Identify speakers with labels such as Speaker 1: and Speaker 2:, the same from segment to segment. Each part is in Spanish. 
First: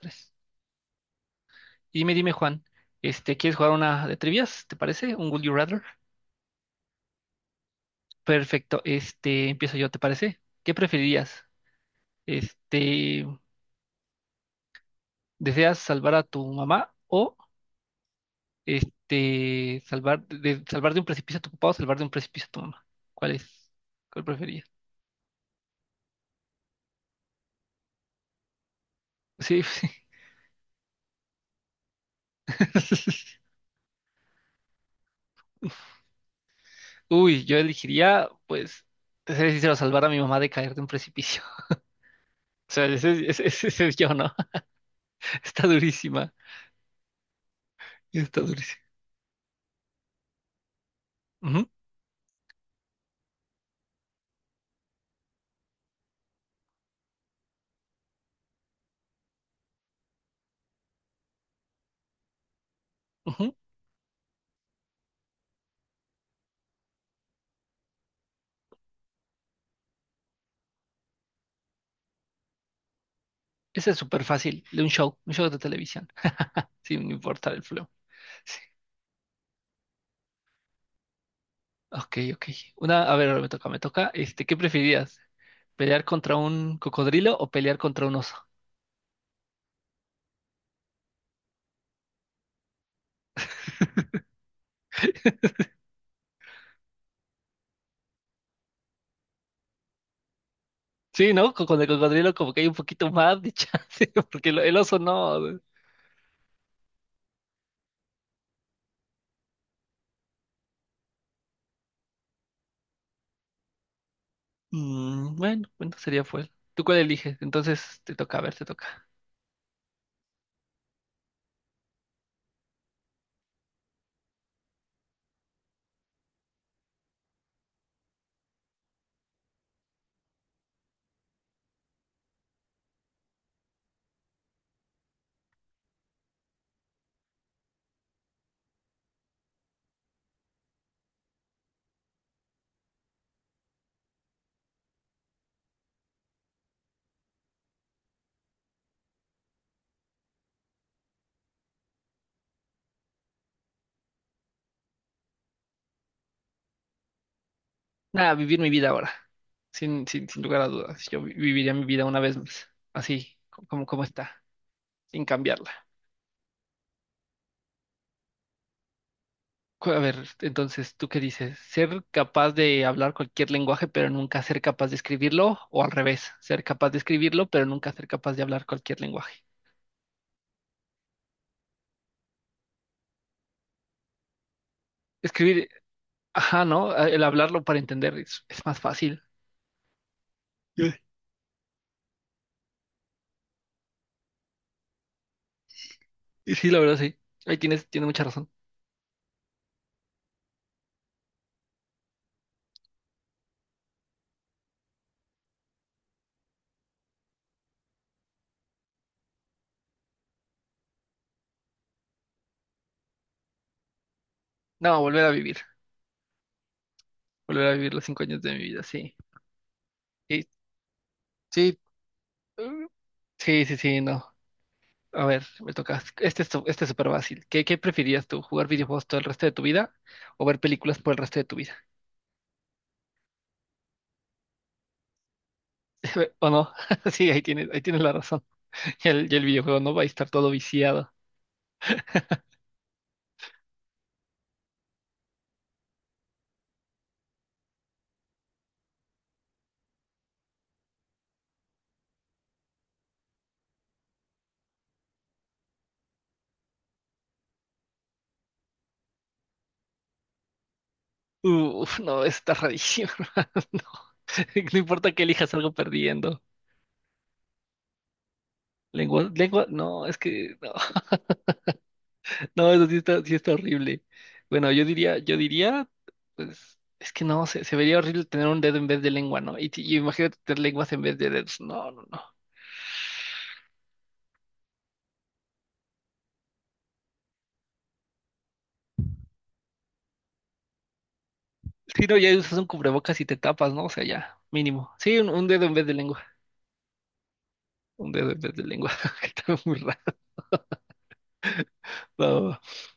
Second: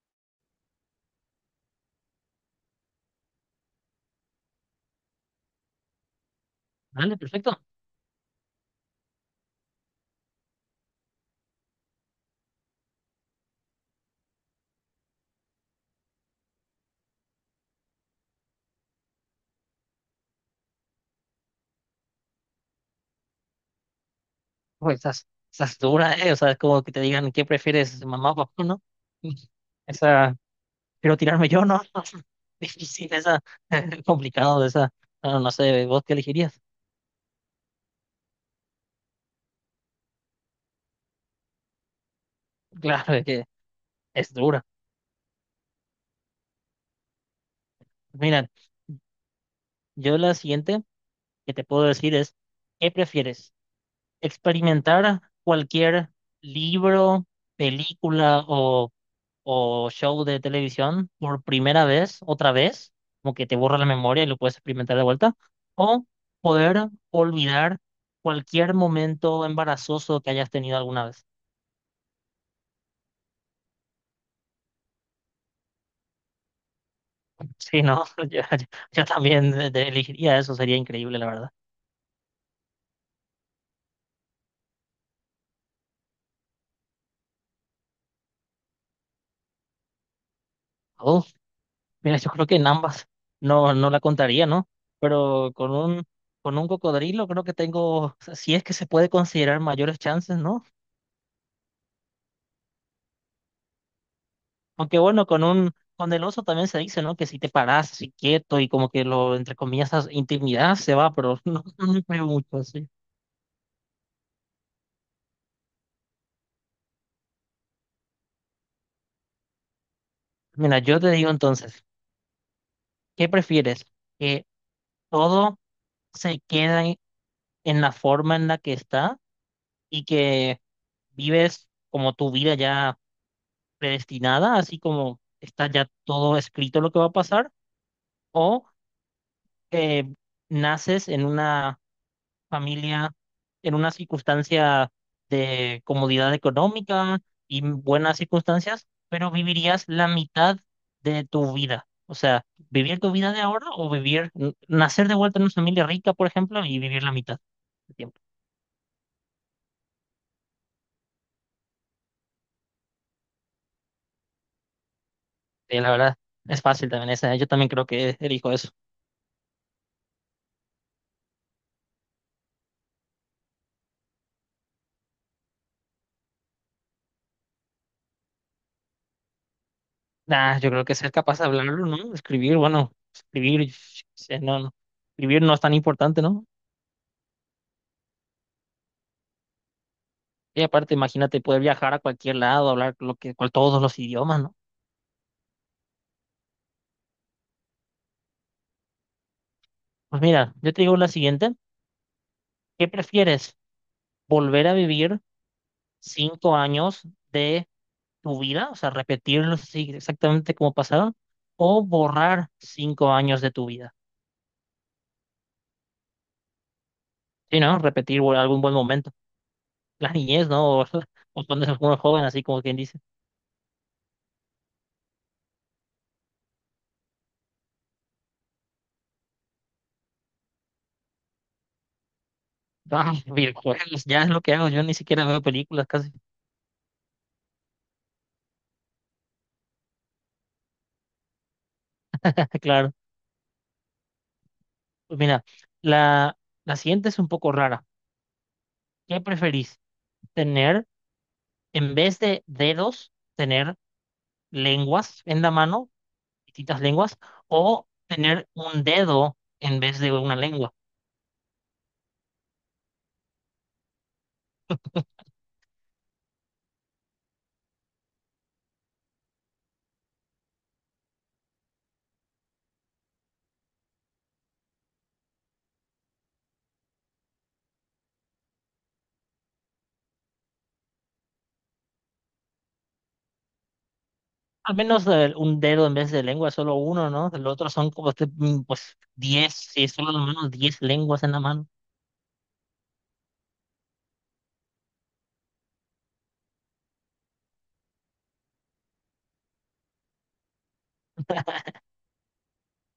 Speaker 1: Tres. Y Dime, Juan, ¿quieres jugar una de trivias? ¿Te parece? ¿Un Would You Rather?
Speaker 2: Vale, perfecto.
Speaker 1: Perfecto, empiezo yo, ¿te parece? ¿Qué preferirías? Este, ¿Deseas salvar a tu mamá o salvar de un precipicio a tu papá o salvar de un precipicio a tu mamá? ¿Cuál es? ¿Cuál preferirías?
Speaker 2: Pues estás dura, ¿eh? O sea, es como que te digan, ¿qué prefieres, mamá o papá, no?
Speaker 1: Sí, sí.
Speaker 2: Esa, quiero tirarme yo, ¿no? Difícil esa, complicado esa. No, no sé, ¿vos qué elegirías?
Speaker 1: Uy, yo elegiría, pues, te seré sincero, salvar a mi mamá de caer de un precipicio. O sea,
Speaker 2: Claro, es que
Speaker 1: ese es yo, ¿no?
Speaker 2: es dura.
Speaker 1: Está durísima, está
Speaker 2: Mira,
Speaker 1: durísima.
Speaker 2: yo la siguiente que te
Speaker 1: Ujú,
Speaker 2: puedo decir es, ¿qué prefieres? ¿Experimentar cualquier libro, película o show de televisión por primera vez, otra vez, como que
Speaker 1: ujú.
Speaker 2: te borra la memoria y lo puedes experimentar de vuelta, o poder olvidar cualquier momento embarazoso que hayas tenido alguna vez?
Speaker 1: Ese es súper fácil, de un show de televisión, sin importar el
Speaker 2: Sí,
Speaker 1: flow.
Speaker 2: no, yo, yo-
Speaker 1: Sí.
Speaker 2: yo también elegiría eso, sería increíble, la verdad.
Speaker 1: Ok, ok. A ver, ahora me toca, me toca. ¿Qué preferirías? ¿Pelear contra un cocodrilo o pelear contra un oso?
Speaker 2: Oh, mira, yo creo que en ambas no, no la contaría, ¿no? Pero con un cocodrilo creo que tengo, si es que se puede considerar, mayores chances, ¿no?
Speaker 1: Sí, ¿no? Con el cocodrilo como que hay un poquito más de chance, porque el oso
Speaker 2: Aunque bueno, con
Speaker 1: no.
Speaker 2: un, con el oso también se dice, ¿no? Que si te paras así quieto y como que lo, entre comillas, intimidad se va, pero no, no me creo mucho así.
Speaker 1: Bueno, bueno, sería fue. ¿Tú cuál eliges? Entonces te toca, a ver, te toca.
Speaker 2: Mira, yo te digo entonces, ¿qué prefieres? ¿Que todo se quede en la forma en la que está y que vives como tu vida ya predestinada, así como está ya todo escrito lo que va a pasar? ¿O que naces en una familia, en una circunstancia de comodidad económica y buenas circunstancias, pero vivirías la mitad de tu vida? O sea, vivir tu vida de ahora o nacer de vuelta en una familia rica, por ejemplo, y vivir la mitad del tiempo.
Speaker 1: Nada, vivir mi vida ahora, sin lugar a dudas. Yo viviría mi vida una vez más, así como está, sin cambiarla.
Speaker 2: La verdad, es fácil también esa, ¿eh? Yo también creo que elijo eso.
Speaker 1: A ver, entonces, ¿tú qué dices? ¿Ser capaz de hablar cualquier lenguaje pero nunca ser capaz de escribirlo? ¿O al revés, ser capaz de escribirlo pero nunca ser capaz de hablar cualquier lenguaje?
Speaker 2: Nah, yo creo que ser capaz de hablarlo, ¿no? Escribir, bueno, escribir, yo qué sé, no, no. Escribir no es
Speaker 1: Escribir,
Speaker 2: tan importante, ¿no?
Speaker 1: ajá, ¿no? El hablarlo para entender es más fácil.
Speaker 2: Y
Speaker 1: Eh,
Speaker 2: aparte, imagínate poder viajar a cualquier lado, hablar todos los idiomas, ¿no?
Speaker 1: Y sí, la verdad, sí. Ahí tienes, tienes mucha razón.
Speaker 2: Pues mira, yo te digo la siguiente. ¿Qué prefieres? ¿Volver a vivir 5 años de tu vida? O sea, repetirlos así exactamente como pasaron. ¿O borrar 5 años de tu vida?
Speaker 1: No, volver a vivir.
Speaker 2: Sí,
Speaker 1: Volver a
Speaker 2: ¿no?
Speaker 1: vivir los
Speaker 2: Repetir
Speaker 1: cinco años de mi
Speaker 2: algún buen
Speaker 1: vida,
Speaker 2: momento.
Speaker 1: sí.
Speaker 2: La
Speaker 1: Sí,
Speaker 2: niñez, ¿no? O cuando
Speaker 1: sí,
Speaker 2: eres muy joven, así como
Speaker 1: eh,
Speaker 2: quien dice.
Speaker 1: sí, sí, sí, no. A ver, me toca. Este es súper fácil. ¿Qué preferirías tú? ¿Jugar videojuegos todo el resto de tu vida o ver películas por el resto de tu vida?
Speaker 2: Ah, videojuegos, ya es lo que hago. Yo ni siquiera veo películas casi.
Speaker 1: O no, sí, ahí tienes la razón. Y el videojuego no va a estar todo viciado.
Speaker 2: Claro. Pues mira, la, la siguiente es un poco rara. ¿Qué preferís? ¿Tener, en vez de dedos, tener lenguas en la mano? Distintas lenguas, o tener un dedo en vez de una lengua.
Speaker 1: Uf, no, está rarísimo. Hermano, no, no importa que elijas algo perdiendo. Lengua, lengua, no, es que no, no, eso sí está horrible. Bueno, yo diría, pues, es que no, se vería horrible tener un dedo en vez de lengua, ¿no? Y imagínate tener lenguas en vez de dedos. No, no, no.
Speaker 2: Al menos un dedo en vez de lengua, solo uno, ¿no? El otro son como este, pues 10, si es solo la mano, 10 lenguas en la mano.
Speaker 1: Si no, ya usas un cubrebocas y te tapas, ¿no? O sea, ya, mínimo. Sí, un dedo en vez de lengua. Un dedo en vez de lengua. Está muy. No.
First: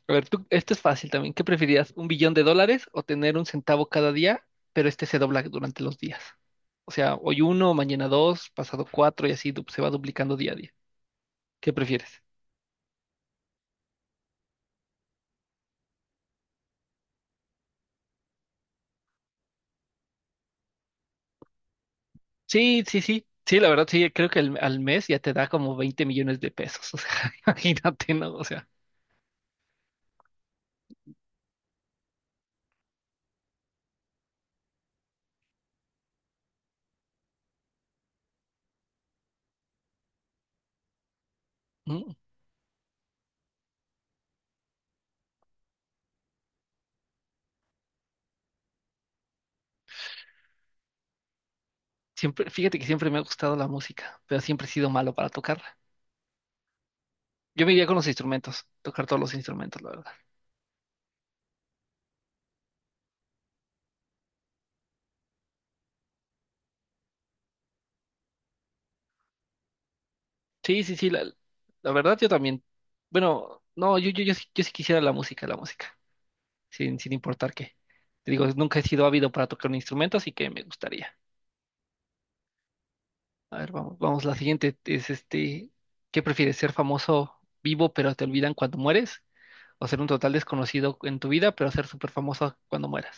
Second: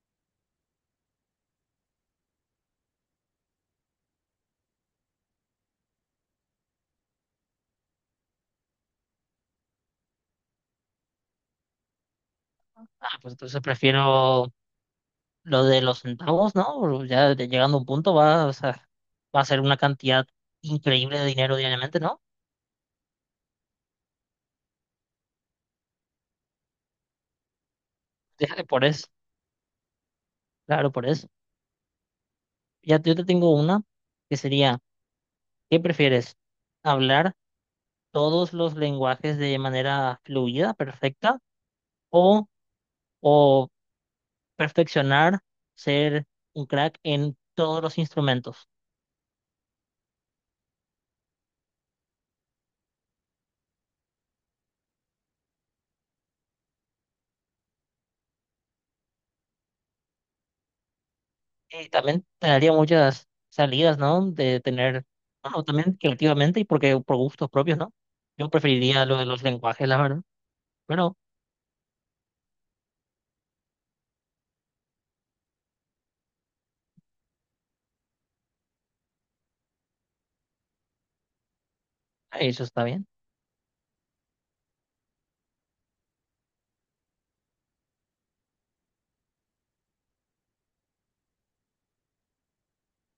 Speaker 1: A ver, tú, esto es fácil también. ¿Qué preferías? ¿Un billón de dólares o tener un centavo cada día, pero este se dobla durante los días? O sea, hoy uno, mañana dos, pasado cuatro y así se va duplicando día a día. ¿Qué prefieres?
Speaker 2: Ah, pues entonces prefiero lo de los centavos, ¿no? Ya llegando a un punto va, o sea, va a ser una cantidad increíble de dinero diariamente, ¿no?
Speaker 1: Sí, sí, sí. Sí, la verdad, sí, creo que al mes ya te da como 20 millones de pesos. O sea, imagínate, ¿no? O
Speaker 2: Ya,
Speaker 1: sea,
Speaker 2: por eso, claro, por eso. Ya yo te tengo una que sería, ¿qué prefieres? ¿Hablar todos los lenguajes de manera fluida, perfecta?
Speaker 1: mm,
Speaker 2: ¿O, o perfeccionar, ser un crack en todos los instrumentos?
Speaker 1: siempre, fíjate que siempre me ha gustado la música, pero siempre he sido malo para tocarla. Yo me iría con los instrumentos, tocar todos los instrumentos, la verdad.
Speaker 2: Y también te daría muchas salidas, ¿no? De tener, bueno, también creativamente y porque por gustos propios, ¿no? Yo preferiría lo de los lenguajes, la verdad,
Speaker 1: Sí, sí, sí,
Speaker 2: pero
Speaker 1: la verdad yo también. Bueno, no, yo, sí, yo sí quisiera la música, sin importar qué. Te digo, nunca he sido ávido para tocar un instrumento, así que me gustaría.
Speaker 2: eso está bien.
Speaker 1: A ver, vamos, vamos, la siguiente es este, ¿qué prefieres? ¿Ser famoso vivo pero te olvidan cuando mueres? ¿O ser un total desconocido en tu vida pero ser súper famoso cuando mueras?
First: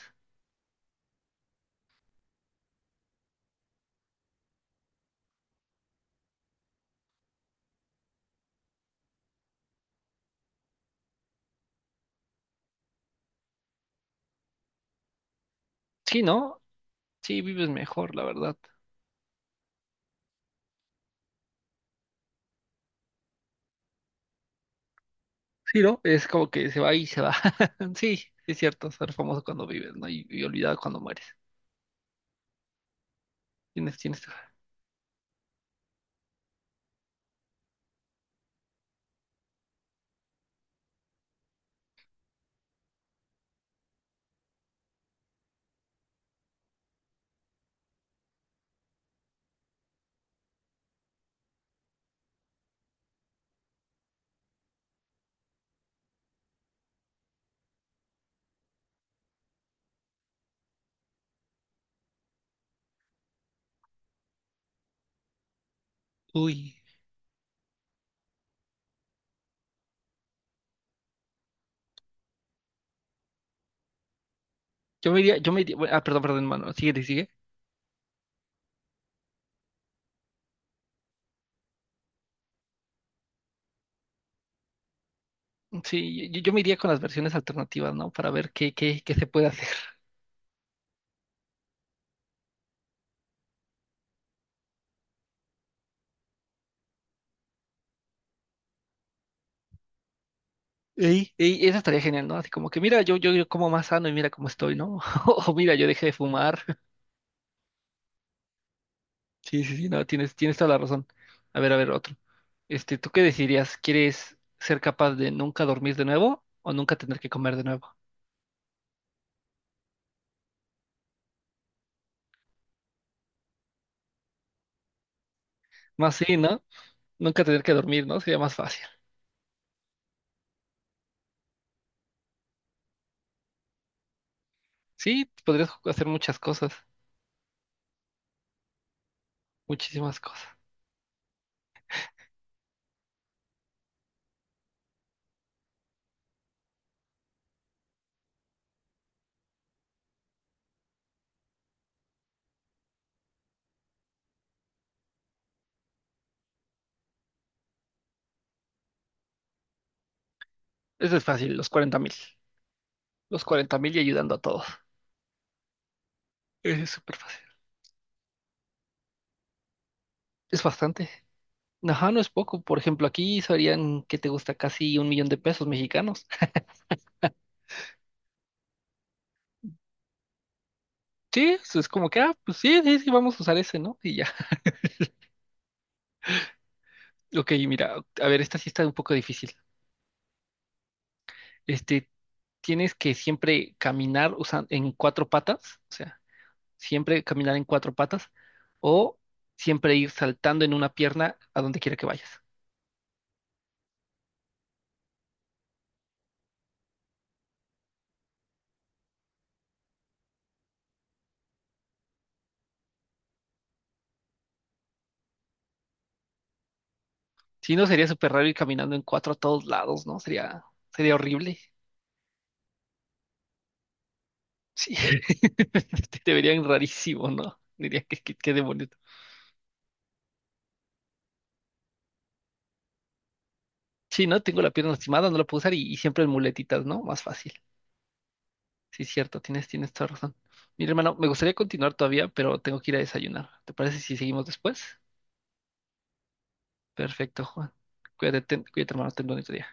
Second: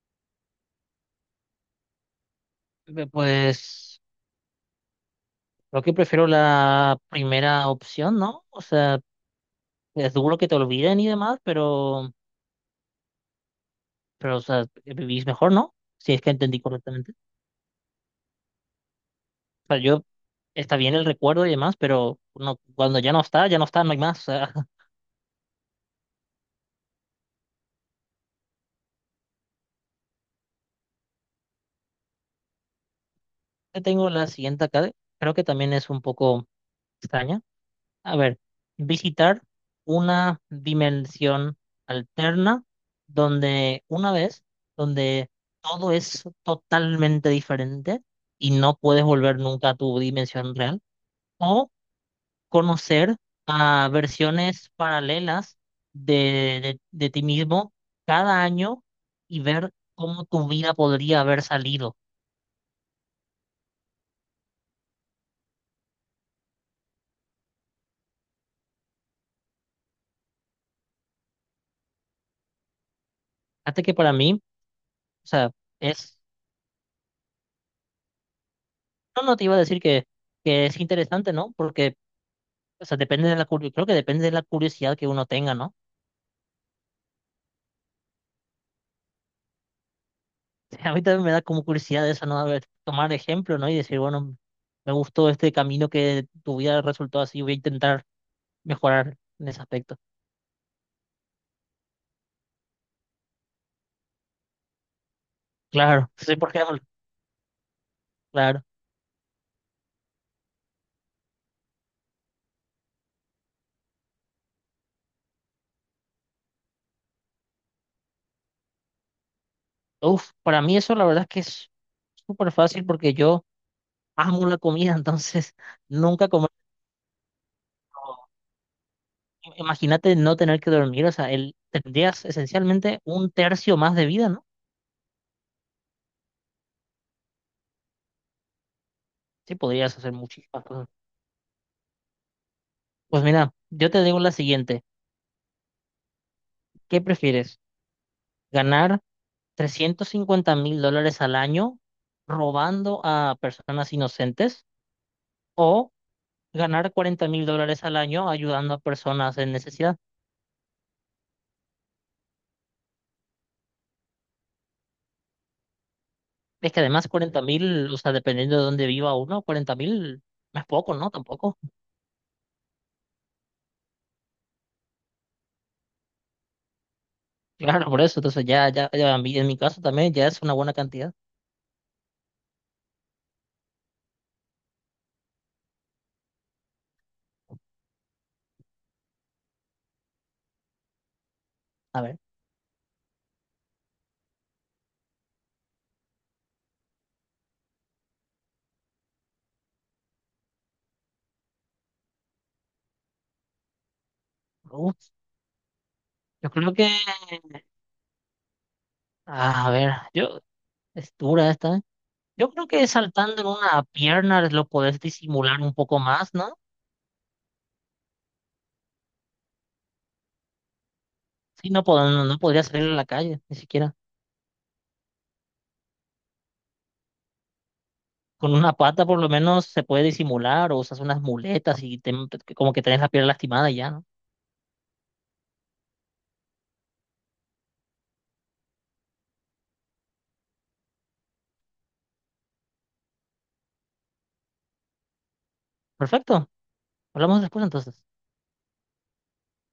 Speaker 2: Pues creo que prefiero la primera opción, ¿no? O sea, es duro que te olviden y demás, pero, o sea, vivís mejor, ¿no? Si es
Speaker 1: Sí,
Speaker 2: que
Speaker 1: ¿no?
Speaker 2: entendí correctamente.
Speaker 1: Sí, vives mejor, la verdad.
Speaker 2: Sea, yo, está bien el recuerdo y demás, pero no, cuando ya no está, no hay más. O sea,
Speaker 1: Sí, ¿no? Es como que se va y se va. Sí, sí es cierto, ser famoso cuando vives, ¿no? Y olvidado cuando mueres.
Speaker 2: yo
Speaker 1: Tienes,
Speaker 2: tengo
Speaker 1: tienes.
Speaker 2: la siguiente acá, creo que también es un poco extraña. A ver, visitar una dimensión alterna donde una vez, donde todo es totalmente diferente y no puedes volver nunca a tu dimensión real. Conocer a versiones paralelas de, de ti mismo cada año y ver cómo tu vida podría haber salido.
Speaker 1: Uy.
Speaker 2: Hasta que, para mí, o
Speaker 1: Yo
Speaker 2: sea,
Speaker 1: me iría, bueno, ah,
Speaker 2: es,
Speaker 1: perdón, perdón, hermano, sigue, sigue.
Speaker 2: no, no te iba a decir que, es interesante, ¿no? Porque, o sea, depende de la curiosidad, creo que depende de la curiosidad que uno tenga, ¿no?
Speaker 1: Sí, yo me iría con las versiones alternativas, ¿no? Para ver qué se puede hacer.
Speaker 2: A mí también me da como curiosidad eso, ¿no? A ver, tomar ejemplo, ¿no? Y decir, bueno, me gustó este camino que tu vida resultó así, voy a intentar mejorar en ese aspecto.
Speaker 1: Y eso estaría genial, ¿no? Así como que mira, yo como más sano y mira cómo estoy, ¿no? O mira, yo dejé
Speaker 2: Claro,
Speaker 1: de
Speaker 2: sí, por
Speaker 1: fumar.
Speaker 2: ejemplo, claro.
Speaker 1: Sí, sí, sí, no, tienes, tienes toda la razón. A ver, otro. Este, ¿tú qué decidirías? ¿Quieres ser capaz de nunca dormir de nuevo o nunca tener que comer de nuevo?
Speaker 2: Uf, para mí eso la verdad es que es súper fácil porque yo amo la comida, entonces
Speaker 1: Más
Speaker 2: nunca
Speaker 1: sí,
Speaker 2: comer.
Speaker 1: ¿no? Nunca tener que dormir, ¿no? Sería más fácil.
Speaker 2: Imagínate no tener que dormir, o sea, tendrías esencialmente un tercio más de vida, ¿no?
Speaker 1: Sí, podrías hacer muchas cosas,
Speaker 2: Sí, podrías hacer
Speaker 1: muchísimas cosas.
Speaker 2: muchísimas cosas. Pues mira, yo te digo la siguiente, ¿qué prefieres? ¿Ganar 350.000 dólares al año robando a personas inocentes, o ganar 40.000 dólares al año ayudando a personas en necesidad?
Speaker 1: Eso es fácil, los 40 mil. Los 40 mil y ayudando a todos.
Speaker 2: Es que
Speaker 1: Es
Speaker 2: además,
Speaker 1: súper fácil.
Speaker 2: 40.000, o sea, dependiendo de dónde viva uno, 40.000 no
Speaker 1: Es
Speaker 2: es poco,
Speaker 1: bastante.
Speaker 2: ¿no? Tampoco.
Speaker 1: Ajá, no es poco. Por ejemplo, aquí serían que te gusta casi un millón de pesos mexicanos.
Speaker 2: Claro, por eso. Entonces ya, en mi caso también ya es una buena cantidad.
Speaker 1: Sí, eso es como que, ah, pues sí, sí, sí, vamos a usar ese, ¿no? Y ya. Ok, mira, a ver, esta sí está un poco difícil.
Speaker 2: A
Speaker 1: Este,
Speaker 2: ver,
Speaker 1: tienes que siempre caminar en cuatro patas, o sea, siempre caminar en cuatro patas, o siempre ir saltando en una pierna a donde quiera que vayas.
Speaker 2: uf, yo creo que, a ver, yo, es dura esta, ¿eh? Yo creo que saltando en una pierna lo podés disimular un poco más, ¿no?
Speaker 1: Si no, sería súper raro ir caminando en cuatro a todos lados, ¿no? sería, horrible.
Speaker 2: Sí, no, no, no podría salir a la calle, ni siquiera.
Speaker 1: Sí, te verían rarísimo, ¿no? Dirías qué
Speaker 2: Con una
Speaker 1: demonios.
Speaker 2: pata por lo menos se puede disimular, o usas unas muletas y como que tenés la pierna lastimada y ya, ¿no?
Speaker 1: Sí, ¿no? Tengo la pierna lastimada, no la puedo usar y siempre en muletitas, ¿no? Más fácil. Sí, cierto, tienes, tienes toda razón. Mira, hermano, me gustaría continuar todavía, pero tengo que ir a desayunar. ¿Te parece si seguimos después?
Speaker 2: Perfecto. Hablamos
Speaker 1: Perfecto,
Speaker 2: después
Speaker 1: Juan.
Speaker 2: entonces.
Speaker 1: Cuídate, cuídate, hermano, ten bonito día.